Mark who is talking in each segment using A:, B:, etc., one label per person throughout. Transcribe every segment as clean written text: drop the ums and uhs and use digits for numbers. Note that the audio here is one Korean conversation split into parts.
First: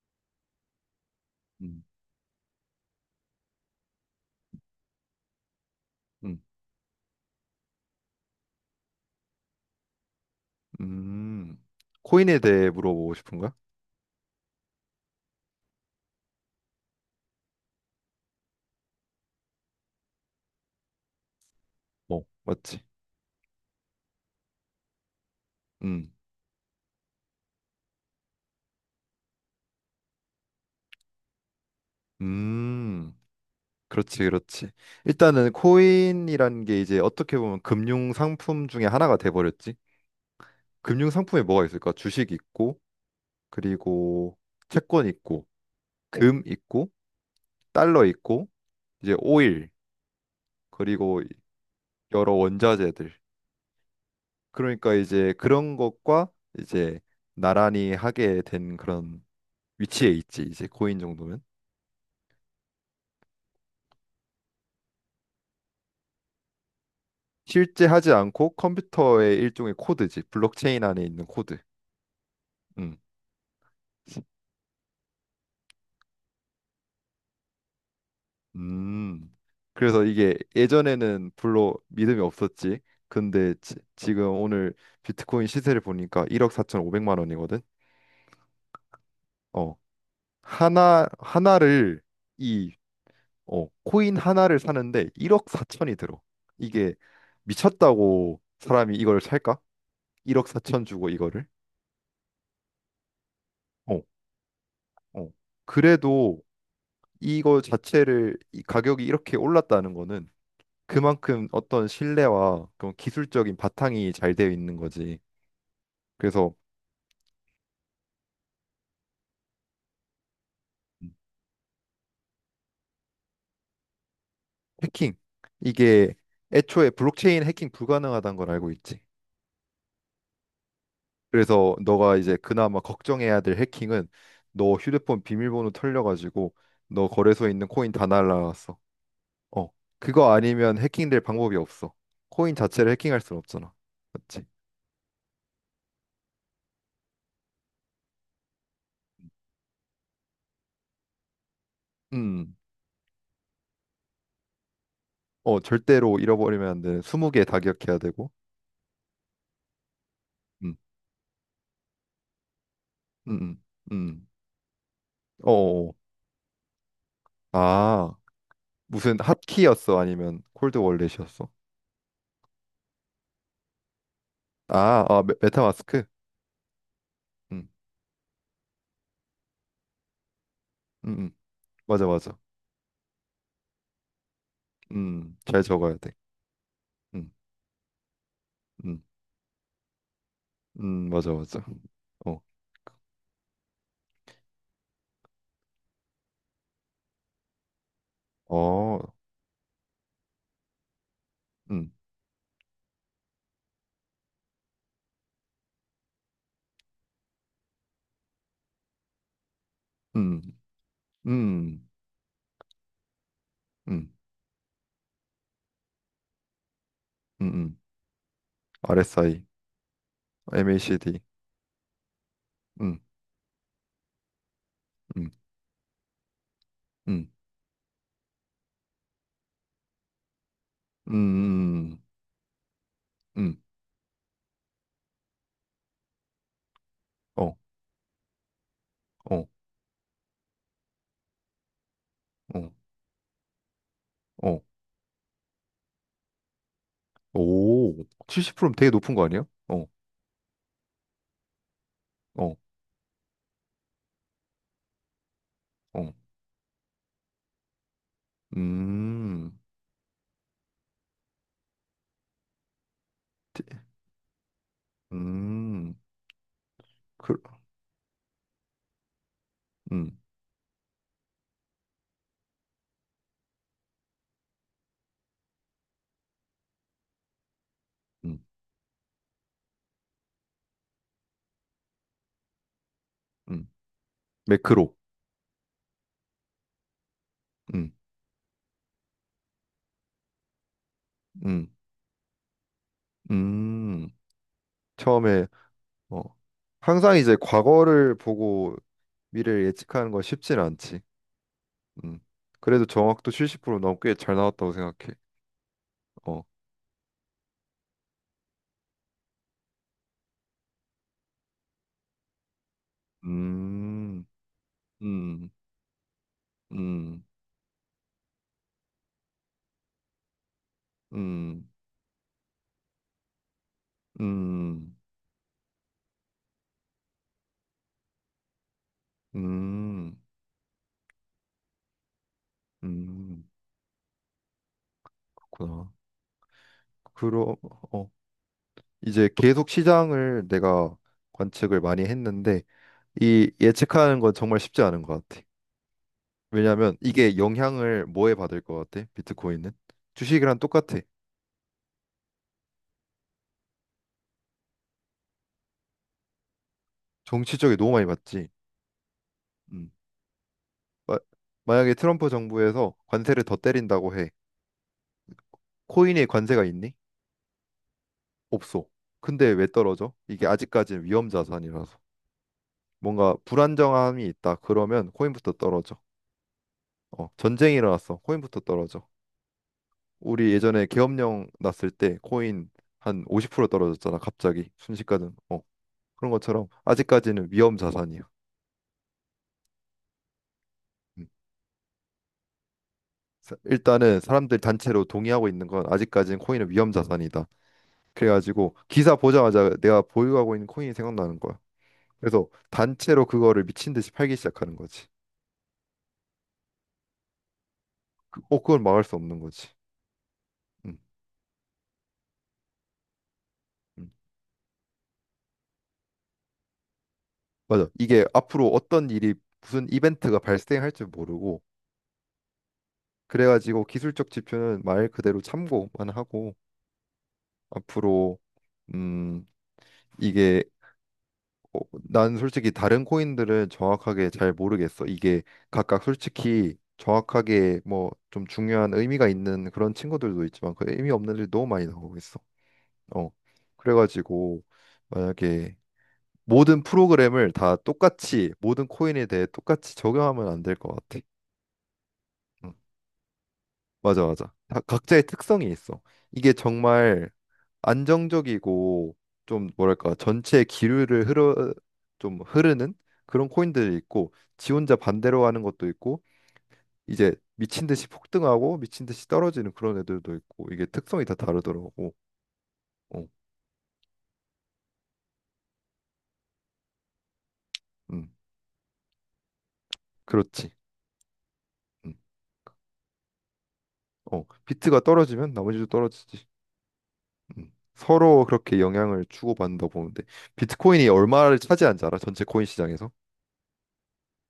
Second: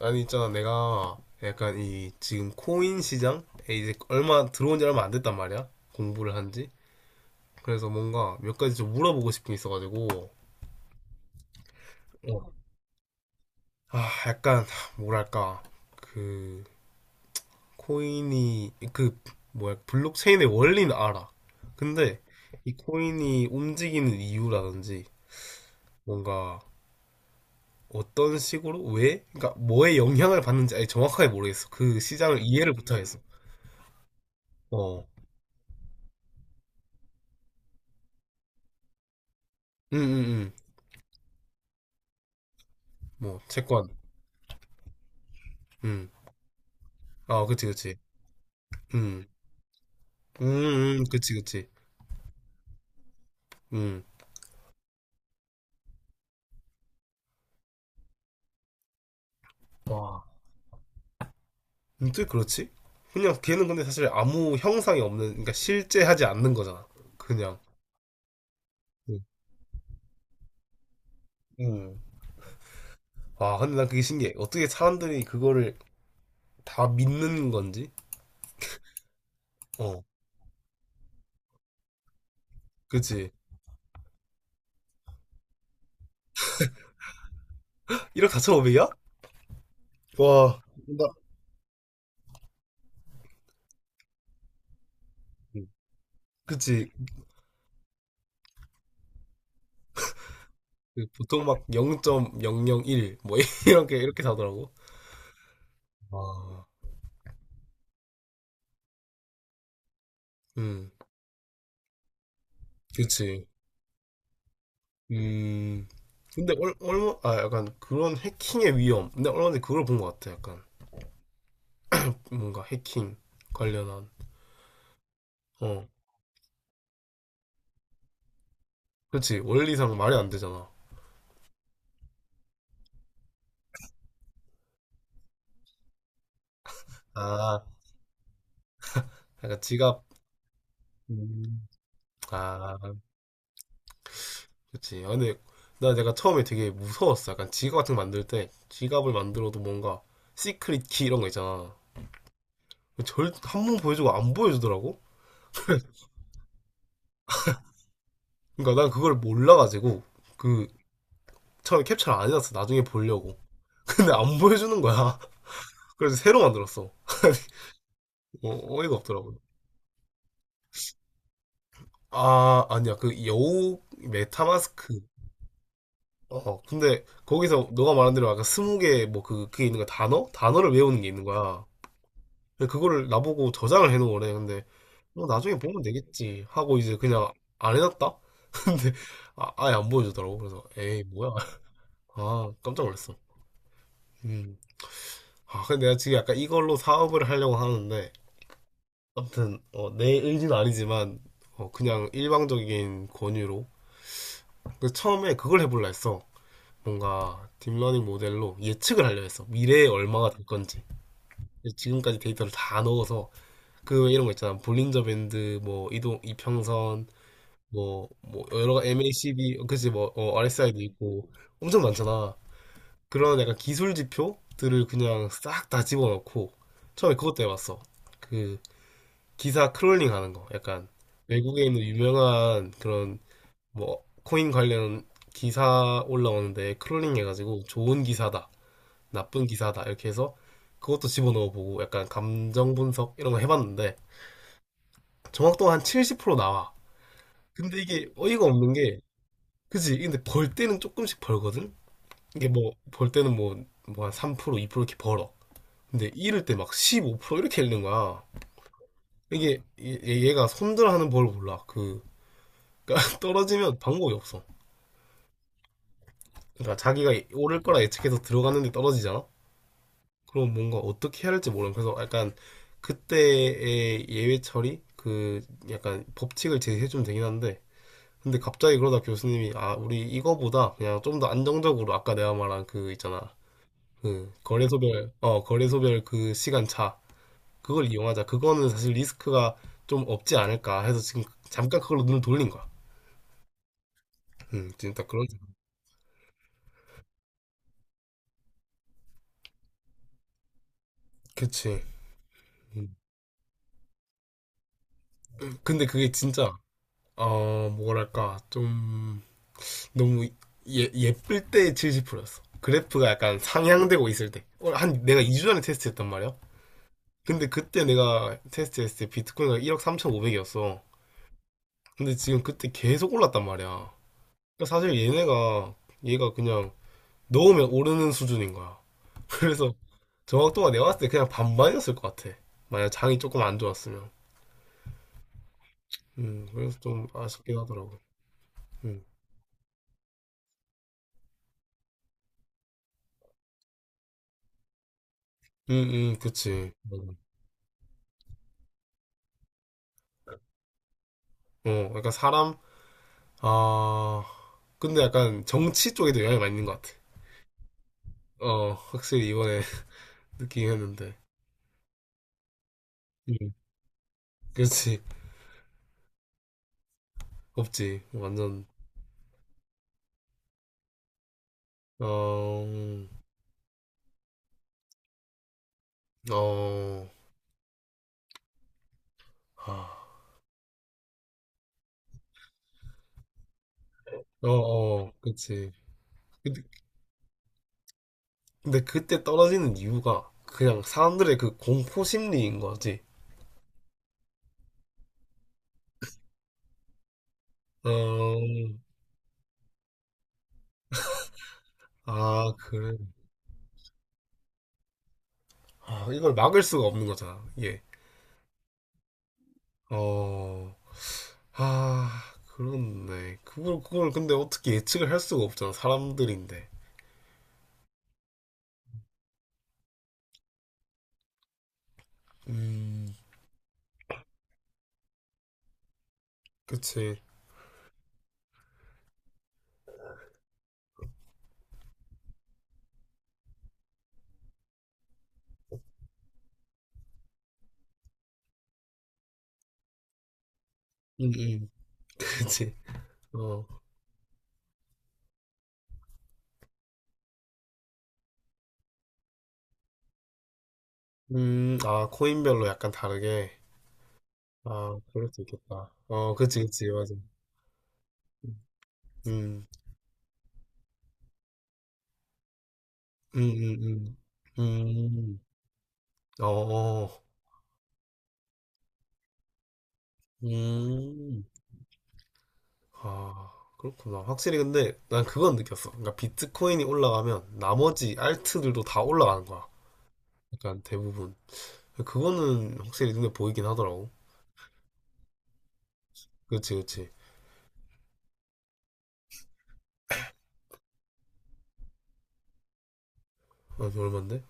A: 아니, 있잖아, 내가 약간
B: 음,
A: 이 지금 코인 시장에 이제 얼마 들어온 지 얼마 안 됐단 말이야, 공부를
B: 음,
A: 한지 그래서 뭔가 몇 가지 좀 물어보고 싶은 게 있어가지고.
B: 음. 코인에
A: 어.
B: 대해 물어보고 싶은 거야?
A: 아, 약간 뭐랄까, 그 코인이, 그 뭐야, 블록체인의 원리는 알아, 근데
B: 어,
A: 이
B: 맞지?
A: 코인이 움직이는 이유라든지
B: 음,
A: 뭔가 어떤 식으로, 왜, 그러니까 뭐에 영향을 받는지 아예 정확하게 모르겠어. 그 시장을 이해를
B: 음,
A: 못하겠어.
B: 그렇지, 그렇지.
A: 어.
B: 일단은 코인이라는 게 이제 어떻게 보면 금융 상품 중에 하나가 돼버렸지.
A: 응응응
B: 금융 상품에 뭐가 있을까? 주식 있고,
A: 뭐 채권.
B: 그리고 채권 있고, 어,
A: 음.
B: 금 있고,
A: 아, 그치, 그치.
B: 달러 있고, 이제
A: 음.
B: 오일, 그리고
A: 그치, 그치.
B: 여러 원자재들.
A: 음.
B: 그러니까 이제 그런 것과 이제 나란히 하게 된 그런 위치에
A: 와.
B: 있지, 이제 코인 정도면.
A: 근또 그렇지? 그냥 걔는 근데 사실 아무 형상이 없는, 그러니까 실제 하지 않는 거잖아. 그냥.
B: 실제 하지 않고
A: 음.
B: 컴퓨터의 일종의 코드지. 블록체인 안에 있는 코드.
A: 음.
B: 음.
A: 와, 근데 난 그게 신기해. 어떻게 사람들이 그거를 다 믿는 건지?
B: 음.
A: 어,
B: 그래서 이게 예전에는 별로 믿음이 없었지.
A: 그치.
B: 근데 지금 오늘 비트코인 시세를 보니까 1억 4 5백만 원이거든.
A: 1억 4, 5오백이야.
B: 어.
A: 와. 나,
B: 하나 하나를 이 코인 하나를 사는데 1억
A: 음.
B: 4천이 들어.
A: 그치.
B: 이게 미쳤다고 사람이 이걸 살까? 1억 4천
A: 그
B: 주고
A: 보통
B: 이거를?
A: 막 0.001, 뭐, 이렇게,
B: 어,
A: 이렇게 사더라고.
B: 어. 그래도
A: 와.
B: 이거 자체를 이 가격이 이렇게 올랐다는 거는
A: 음,
B: 그만큼 어떤 신뢰와 그런
A: 그치.
B: 기술적인 바탕이 잘 되어 있는 거지.
A: 음, 근데
B: 그래서
A: 아, 약간 그런 해킹의 위험. 근데 얼마 전에 그걸 본 것 같아. 약간 뭔가 해킹 관련한.
B: 해킹
A: 어,
B: 이게 애초에 블록체인 해킹 불가능하다는 걸 알고 있지.
A: 그렇지. 원리상 말이 안 되잖아.
B: 그래서 너가 이제 그나마 걱정해야 될 해킹은 너 휴대폰 비밀번호 털려가지고 너 거래소에
A: 아,
B: 있는 코인 다 날라갔어.
A: 약간
B: 어,
A: 지갑.
B: 그거 아니면 해킹될 방법이
A: 음,
B: 없어. 코인
A: 아,
B: 자체를 해킹할 순 없잖아. 맞지?
A: 그렇지. 아, 근데 나 내가 처음에 되게 무서웠어. 약간 지갑 같은 거 만들 때 지갑을 만들어도 뭔가 시크릿 키 이런 거 있잖아.
B: 음,
A: 한 번 보여주고 안 보여주더라고?
B: 절대로 잃어버리면 안 되는 20개 다 기억해야 되고.
A: 그러니까 난 그걸 몰라가지고, 그
B: 음,
A: 처음에 캡처를 안 해놨어. 나중에
B: 음,
A: 보려고. 근데
B: 음.
A: 안 보여주는 거야.
B: 어어.
A: 그래서 새로 만들었어.
B: 아,
A: 어, 이가
B: 무슨
A: 없더라고요.
B: 핫키였어? 아니면 콜드 월렛이었어?
A: 아, 아니야. 그 여우, 메타마스크.
B: 아, 아, 메타마스크?
A: 어, 근데 거기서
B: 음,
A: 너가 말한 대로 아까 20개 뭐 그게 있는 거야. 단어? 단어를 외우는 게
B: 음,
A: 있는
B: 음.
A: 거야.
B: 맞아, 맞아.
A: 근데 그거를 나보고 저장을 해놓은 거래. 근데 뭐 나중에
B: 잘
A: 보면
B: 적어야 돼.
A: 되겠지 하고 이제
B: 음,
A: 그냥 안 해놨다? 근데
B: 음,
A: 아, 아예 안 보여주더라고. 그래서 에이, 뭐야.
B: 맞아, 맞아. 어,
A: 아, 깜짝 놀랐어. 음. 아, 근데 내가 지금 약간 이걸로 사업을 하려고 하는데,
B: 어,
A: 아무튼 어, 내 의지는 아니지만, 어,
B: 음,
A: 그냥 일방적인 권유로. 그래서 처음에 그걸 해보려 했어. 뭔가 딥러닝 모델로 예측을 하려 했어. 미래에 얼마가
B: 음,
A: 될 건지. 그래서
B: 음,
A: 지금까지 데이터를 다 넣어서, 그
B: 음,
A: 이런 거 있잖아. 볼린저 밴드, 뭐 이동 이평선,
B: 음, 음.
A: 뭐 여러 가지
B: RSI,
A: MACD, 그치 뭐, RSI도
B: MACD,
A: 있고 엄청 많잖아.
B: 음,
A: 그런 약간 기술 지표들을 그냥
B: 음,
A: 싹 다 집어넣고, 처음에
B: 음,
A: 그것도 해봤어. 그 기사 크롤링 하는 거. 약간 외국에 있는
B: 음, 음,
A: 유명한 그런
B: 음.
A: 뭐 코인 관련 기사 올라오는데 크롤링
B: 어,
A: 해가지고 좋은 기사다, 나쁜
B: 어,
A: 기사다 이렇게 해서 그것도 집어넣어 보고, 약간
B: 어,
A: 감정 분석 이런 거 해봤는데
B: 어.
A: 정확도가 한 70% 나와. 근데
B: 오,
A: 이게 어이가 없는
B: 70%면 되게
A: 게,
B: 높은 거 아니야? 어,
A: 그지? 근데 벌 때는 조금씩 벌거든? 이게
B: 어,
A: 뭐 벌 때는 뭐 한 3% 2% 이렇게 벌어. 근데
B: 어.
A: 잃을 때 막 15% 이렇게 잃는 거야.
B: 음.
A: 이게 얘가 손절하는 법을 몰라. 그러니까 떨어지면 방법이 없어.
B: 음,
A: 그러니까 자기가
B: 그,
A: 오를 거라 예측해서 들어갔는데 떨어지잖아.
B: 음,
A: 그럼 뭔가 어떻게 해야 할지 모르는, 그래서 약간 그때의 예외 처리, 그 약간 법칙을 제시해 주면 되긴 한데. 근데
B: 음,
A: 갑자기 그러다 교수님이 아 우리 이거보다 그냥 좀 더 안정적으로, 아까 내가 말한 그 있잖아,
B: 음.
A: 그
B: 매크로.
A: 거래소별 그 시간 차, 그걸
B: 음,
A: 이용하자. 그거는 사실 리스크가 좀 없지 않을까 해서 지금
B: 음,
A: 잠깐 그걸로 눈을 돌린 거야.
B: 음.
A: 음, 진짜 그런.
B: 처음에, 어, 항상 이제 과거를 보고 미래를 예측하는 건 쉽진 않지.
A: 그치.
B: 음. 그래도
A: 음.
B: 정확도 70% 너무 꽤 잘 나왔다고 생각해.
A: 근데 그게
B: 어,
A: 진짜 어 뭐랄까, 좀 너무 예, 예쁠 때 70%였어. 그래프가 약간 상향되고
B: 음,
A: 있을 때. 어, 한 내가 2주
B: 음,
A: 전에 테스트했단 말이야.
B: 음,
A: 근데 그때 내가 테스트했을 때 비트코인가 1억 3,500이었어.
B: 음,
A: 근데 지금, 그때 계속 올랐단 말이야. 그러니까
B: 음,
A: 사실 얘네가, 얘가 그냥 넣으면 오르는 수준인 거야. 그래서
B: 음,
A: 정확도가 내가 봤을 때 그냥 반반이었을 것 같아. 만약 장이 조금
B: 음.
A: 안 좋았으면.
B: 그렇구나.
A: 그래서 좀
B: 그럼,
A: 아쉽긴 하더라고.
B: 어,
A: 음,
B: 이제 계속 시장을 내가 관측을 많이 했는데 이 예측하는 건 정말 쉽지 않은 것 같아.
A: 음, 그치.
B: 왜냐하면
A: 맞아.
B: 이게 영향을 뭐에 받을 것 같아? 비트코인은 주식이랑 똑같아.
A: 어, 그러니까 아, 근데 약간 정치 쪽에도 영향이 많이 있는 것 같아.
B: 정치 적이 너무 많이 받지.
A: 어, 확실히 이번에
B: 음.
A: 느끼긴 했는데.
B: 마- 만약에 트럼프 정부에서 관세를
A: 음,
B: 더 때린다고 해.
A: 그렇지.
B: 코인에 관세가 있니?
A: 없지. 완전.
B: 없어. 근데 왜 떨어져? 이게 아직까지는 위험 자산이라서
A: 어,
B: 뭔가 불안정함이 있다. 그러면 코인부터 떨어져.
A: 어,
B: 어, 전쟁이 일어났어. 코인부터 떨어져.
A: 아,
B: 우리 예전에 계엄령 났을 때 코인 한 50% 떨어졌잖아,
A: 어,
B: 갑자기
A: 어,
B: 순식간에. 어,
A: 그렇지.
B: 그런
A: 근데,
B: 것처럼 아직까지는 위험 자산이야.
A: 근데 그때 떨어지는 이유가 그냥
B: 음.
A: 사람들의 그 공포 심리인 거지.
B: 일단은 사람들 단체로 동의하고 있는 건 아직까지는 코인은 위험 자산이다.
A: 어,
B: 그래가지고 기사 보자마자 내가 보유하고 있는 코인이 생각나는 거야. 그래서
A: 아, 그래.
B: 단체로 그거를 미친 듯이 팔기 시작하는 거지.
A: 아, 이걸 막을 수가 없는 거잖아. 이게.
B: 그걸 막을 수 없는 거지.
A: 어,
B: 음,
A: 아, 그렇네. 그걸
B: 음.
A: 근데 어떻게 예측을 할 수가 없잖아. 사람들인데.
B: 맞아. 이게 앞으로 어떤 일이 무슨 이벤트가 발생할지 모르고
A: 음,
B: 그래가지고 기술적 지표는 말 그대로 참고만 하고
A: 그치.
B: 앞으로 음 이게 어, 난 솔직히 다른 코인들은 정확하게 잘 모르겠어. 이게 각각 솔직히 정확하게 뭐 좀 중요한 의미가 있는 그런 친구들도 있지만 그 의미
A: 음,
B: 없는 일이 너무
A: 음.
B: 많이 나오고 있어.
A: 그치.
B: 어.
A: 어.
B: 그래가지고 만약에 모든 프로그램을 다 똑같이 모든 코인에 대해 똑같이 적용하면 안 될 것 같아.
A: 아, 코인별로
B: 응.
A: 약간 다르게.
B: 맞아 맞아. 다
A: 아,
B: 각자의
A: 그럴 수
B: 특성이
A: 있겠다.
B: 있어.
A: 어,
B: 이게
A: 그치, 그치, 맞아.
B: 정말
A: 음,
B: 안정적이고
A: 음,
B: 좀 뭐랄까 전체 기류를 흐르 좀 흐르는
A: 음,
B: 그런 코인들이
A: 음.
B: 있고 지 혼자
A: 음,
B: 반대로 하는 것도 있고
A: 어, 어.
B: 이제 미친 듯이 폭등하고 미친 듯이 떨어지는 그런 애들도 있고 이게 특성이 다
A: 음.
B: 다르더라고. 어,
A: 아, 그렇구나. 확실히 근데 난 그건 느꼈어. 그러니까 비트코인이 올라가면 나머지
B: 음,
A: 알트들도 다 올라가는 거야.
B: 그렇지.
A: 약간 대부분.
B: 음,
A: 그거는 확실히 눈에 보이긴 하더라고.
B: 어, 비트가 떨어지면 나머지도 떨어지지.
A: 그치, 그치.
B: 서로 그렇게 영향을 주고받는다 보는데 비트코인이 얼마를 차지하는지 알아? 전체 코인 시장에서
A: 아, 얼만데?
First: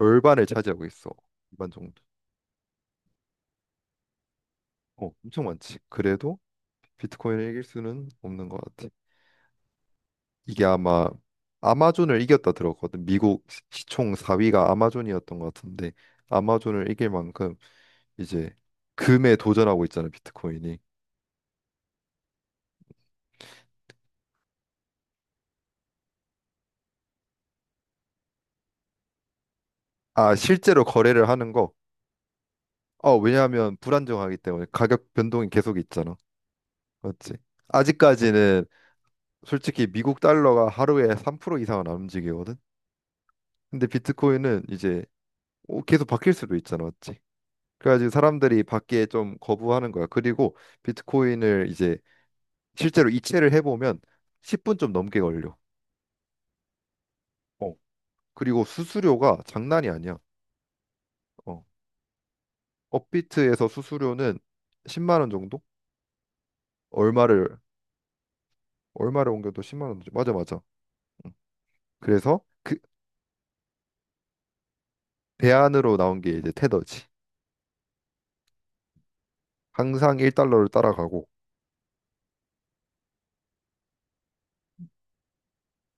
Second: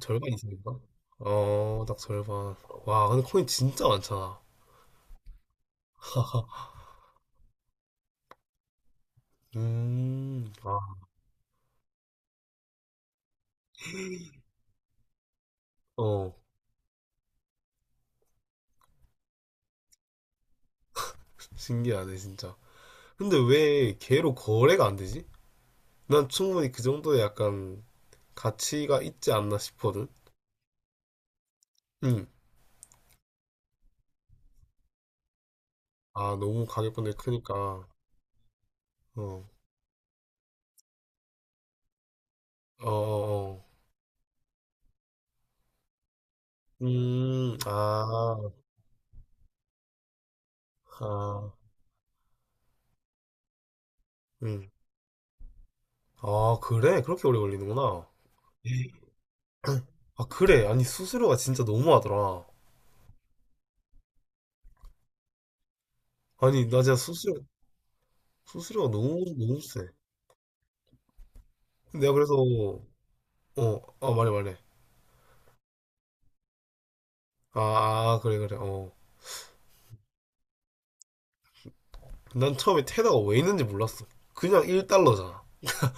A: 절반 이상인가?
B: 차지하고 있어. 일반
A: 어, 딱
B: 정도.
A: 절반. 와, 근데 코인 진짜 많잖아.
B: 어, 엄청 많지. 그래도 비트코인을 이길 수는 없는 것 같아. 이게
A: 아,
B: 아마 아마존을 이겼다 들었거든. 미국 시총 4위가 아마존이었던 것 같은데
A: 어,
B: 아마존을 이길 만큼 이제 금에 도전하고 있잖아, 비트코인이.
A: 신기하네, 진짜. 근데 왜 걔로 거래가 안 되지? 난 충분히 그 정도의 약간 가치가 있지 않나 싶거든?
B: 아, 실제로 거래를 하는 거.
A: 응.
B: 어, 왜냐하면 불안정하기 때문에 가격 변동이 계속 있잖아.
A: 아, 너무 가격권이
B: 맞지?
A: 크니까.
B: 아직까지는
A: 어,
B: 솔직히 미국 달러가 하루에 3% 이상은 안 움직이거든.
A: 어, 어. 어.
B: 근데 비트코인은 이제 계속 바뀔 수도 있잖아, 맞지? 그래가지고
A: 아,
B: 사람들이 받기에 좀 거부하는 거야. 그리고
A: 아,
B: 비트코인을 이제 실제로 이체를 해보면
A: 응.
B: 10분 좀 넘게 걸려.
A: 아, 그래? 그렇게 오래
B: 어.
A: 걸리는구나.
B: 그리고
A: 에이.
B: 수수료가 장난이 아니야.
A: 아, 그래. 아니, 수수료가 진짜
B: 어.
A: 너무하더라.
B: 업비트에서 수수료는 10만 원 정도?
A: 아니, 나 진짜 수수료,
B: 얼마를
A: 수수료가 너무,
B: 얼마를
A: 너무
B: 옮겨도
A: 세.
B: 10만 원. 맞아 맞아. 응.
A: 내가 그래서,
B: 그래서 그
A: 어, 아, 말해, 말해.
B: 대안으로 나온 게 이제 테더지.
A: 아, 아, 그래, 그래, 어.
B: 항상 1달러를 따라가고
A: 난 처음에 테다가 왜 있는지 몰랐어. 그냥 1달러잖아.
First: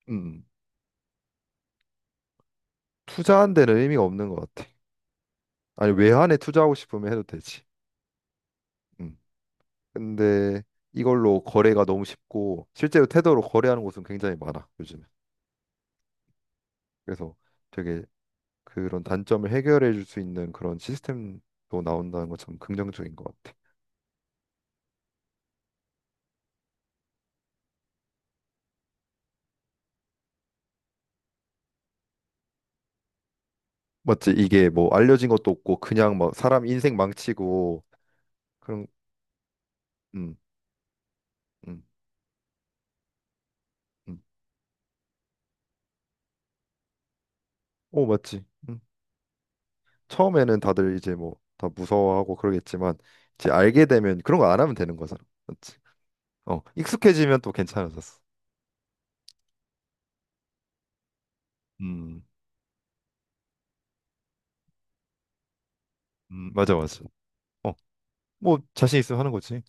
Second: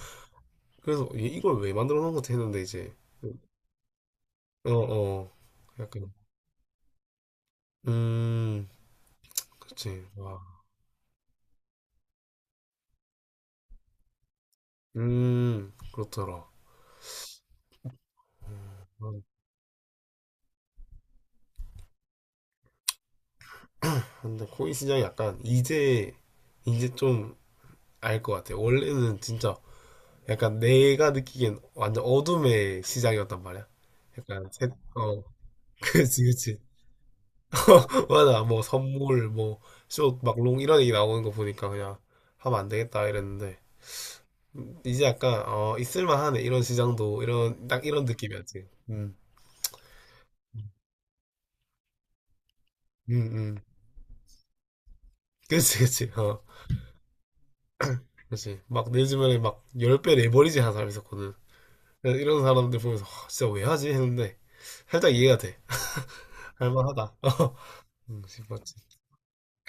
B: 음.
A: 그래서 얘 이걸 왜 만들어 놓은 거지 했는데 이제,
B: 투자한 데는 의미가 없는 것
A: 어,
B: 같아.
A: 어.
B: 아니
A: 약간.
B: 외환에 투자하고 싶으면 해도 되지.
A: 음,
B: 음.
A: 그치. 와.
B: 근데 이걸로 거래가 너무 쉽고 실제로 테더로 거래하는 곳은 굉장히 많아 요즘에.
A: 그렇더라.
B: 그래서 되게 그런
A: 음,
B: 단점을 해결해 줄 수 있는 그런 시스템도 나온다는 건 참 긍정적인 것 같아.
A: 근데 코인 시장이 약간 이제 좀 알 것 같아. 원래는 진짜 약간 내가 느끼기엔 완전 어둠의 시장이었단 말이야.
B: 맞지?
A: 약간
B: 이게 뭐
A: 어,
B: 알려진 것도 없고 그냥
A: 그치,
B: 막
A: 그치.
B: 사람 인생 망치고
A: 맞아. 뭐
B: 그런
A: 선물, 뭐 쇼,
B: 음,
A: 막롱 이런 얘기 나오는 거 보니까
B: 음,
A: 그냥 하면 안 되겠다 이랬는데.
B: 음.
A: 이제 약간 어 있을만하네, 이런 시장도 이런, 딱 이런
B: 오, 맞지?
A: 느낌이었지.
B: 음. 처음에는 다들 이제 뭐 다 무서워하고 그러겠지만
A: 음,
B: 이제
A: 음.
B: 알게 되면 그런 거 안 하면 되는 거잖아.
A: 그렇지,
B: 맞지?
A: 그렇지. 어,
B: 어, 익숙해지면 또 괜찮아졌어.
A: 그렇지. 막 내 주변에 막 10배 내버리지 하는 사람 있었거든. 그래서
B: 음,
A: 이런 사람들 보면서 "와, 진짜 왜 하지?" 했는데 살짝 이해가 돼.
B: 맞아, 맞아.
A: 할만하다. 응
B: 뭐
A: 싶었지.
B: 자신 있으면 하는 거지.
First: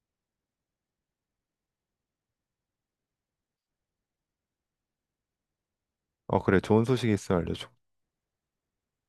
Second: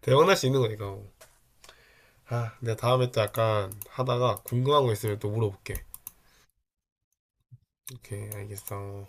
A: 대박날 수 있는 거니까. 뭐. 아, 내가 다음에 또 약간 하다가 궁금한 거 있으면 또 물어볼게.
B: 어, 그래. 좋은 소식이 있으면 알려줘.
A: 오케이, 알겠어.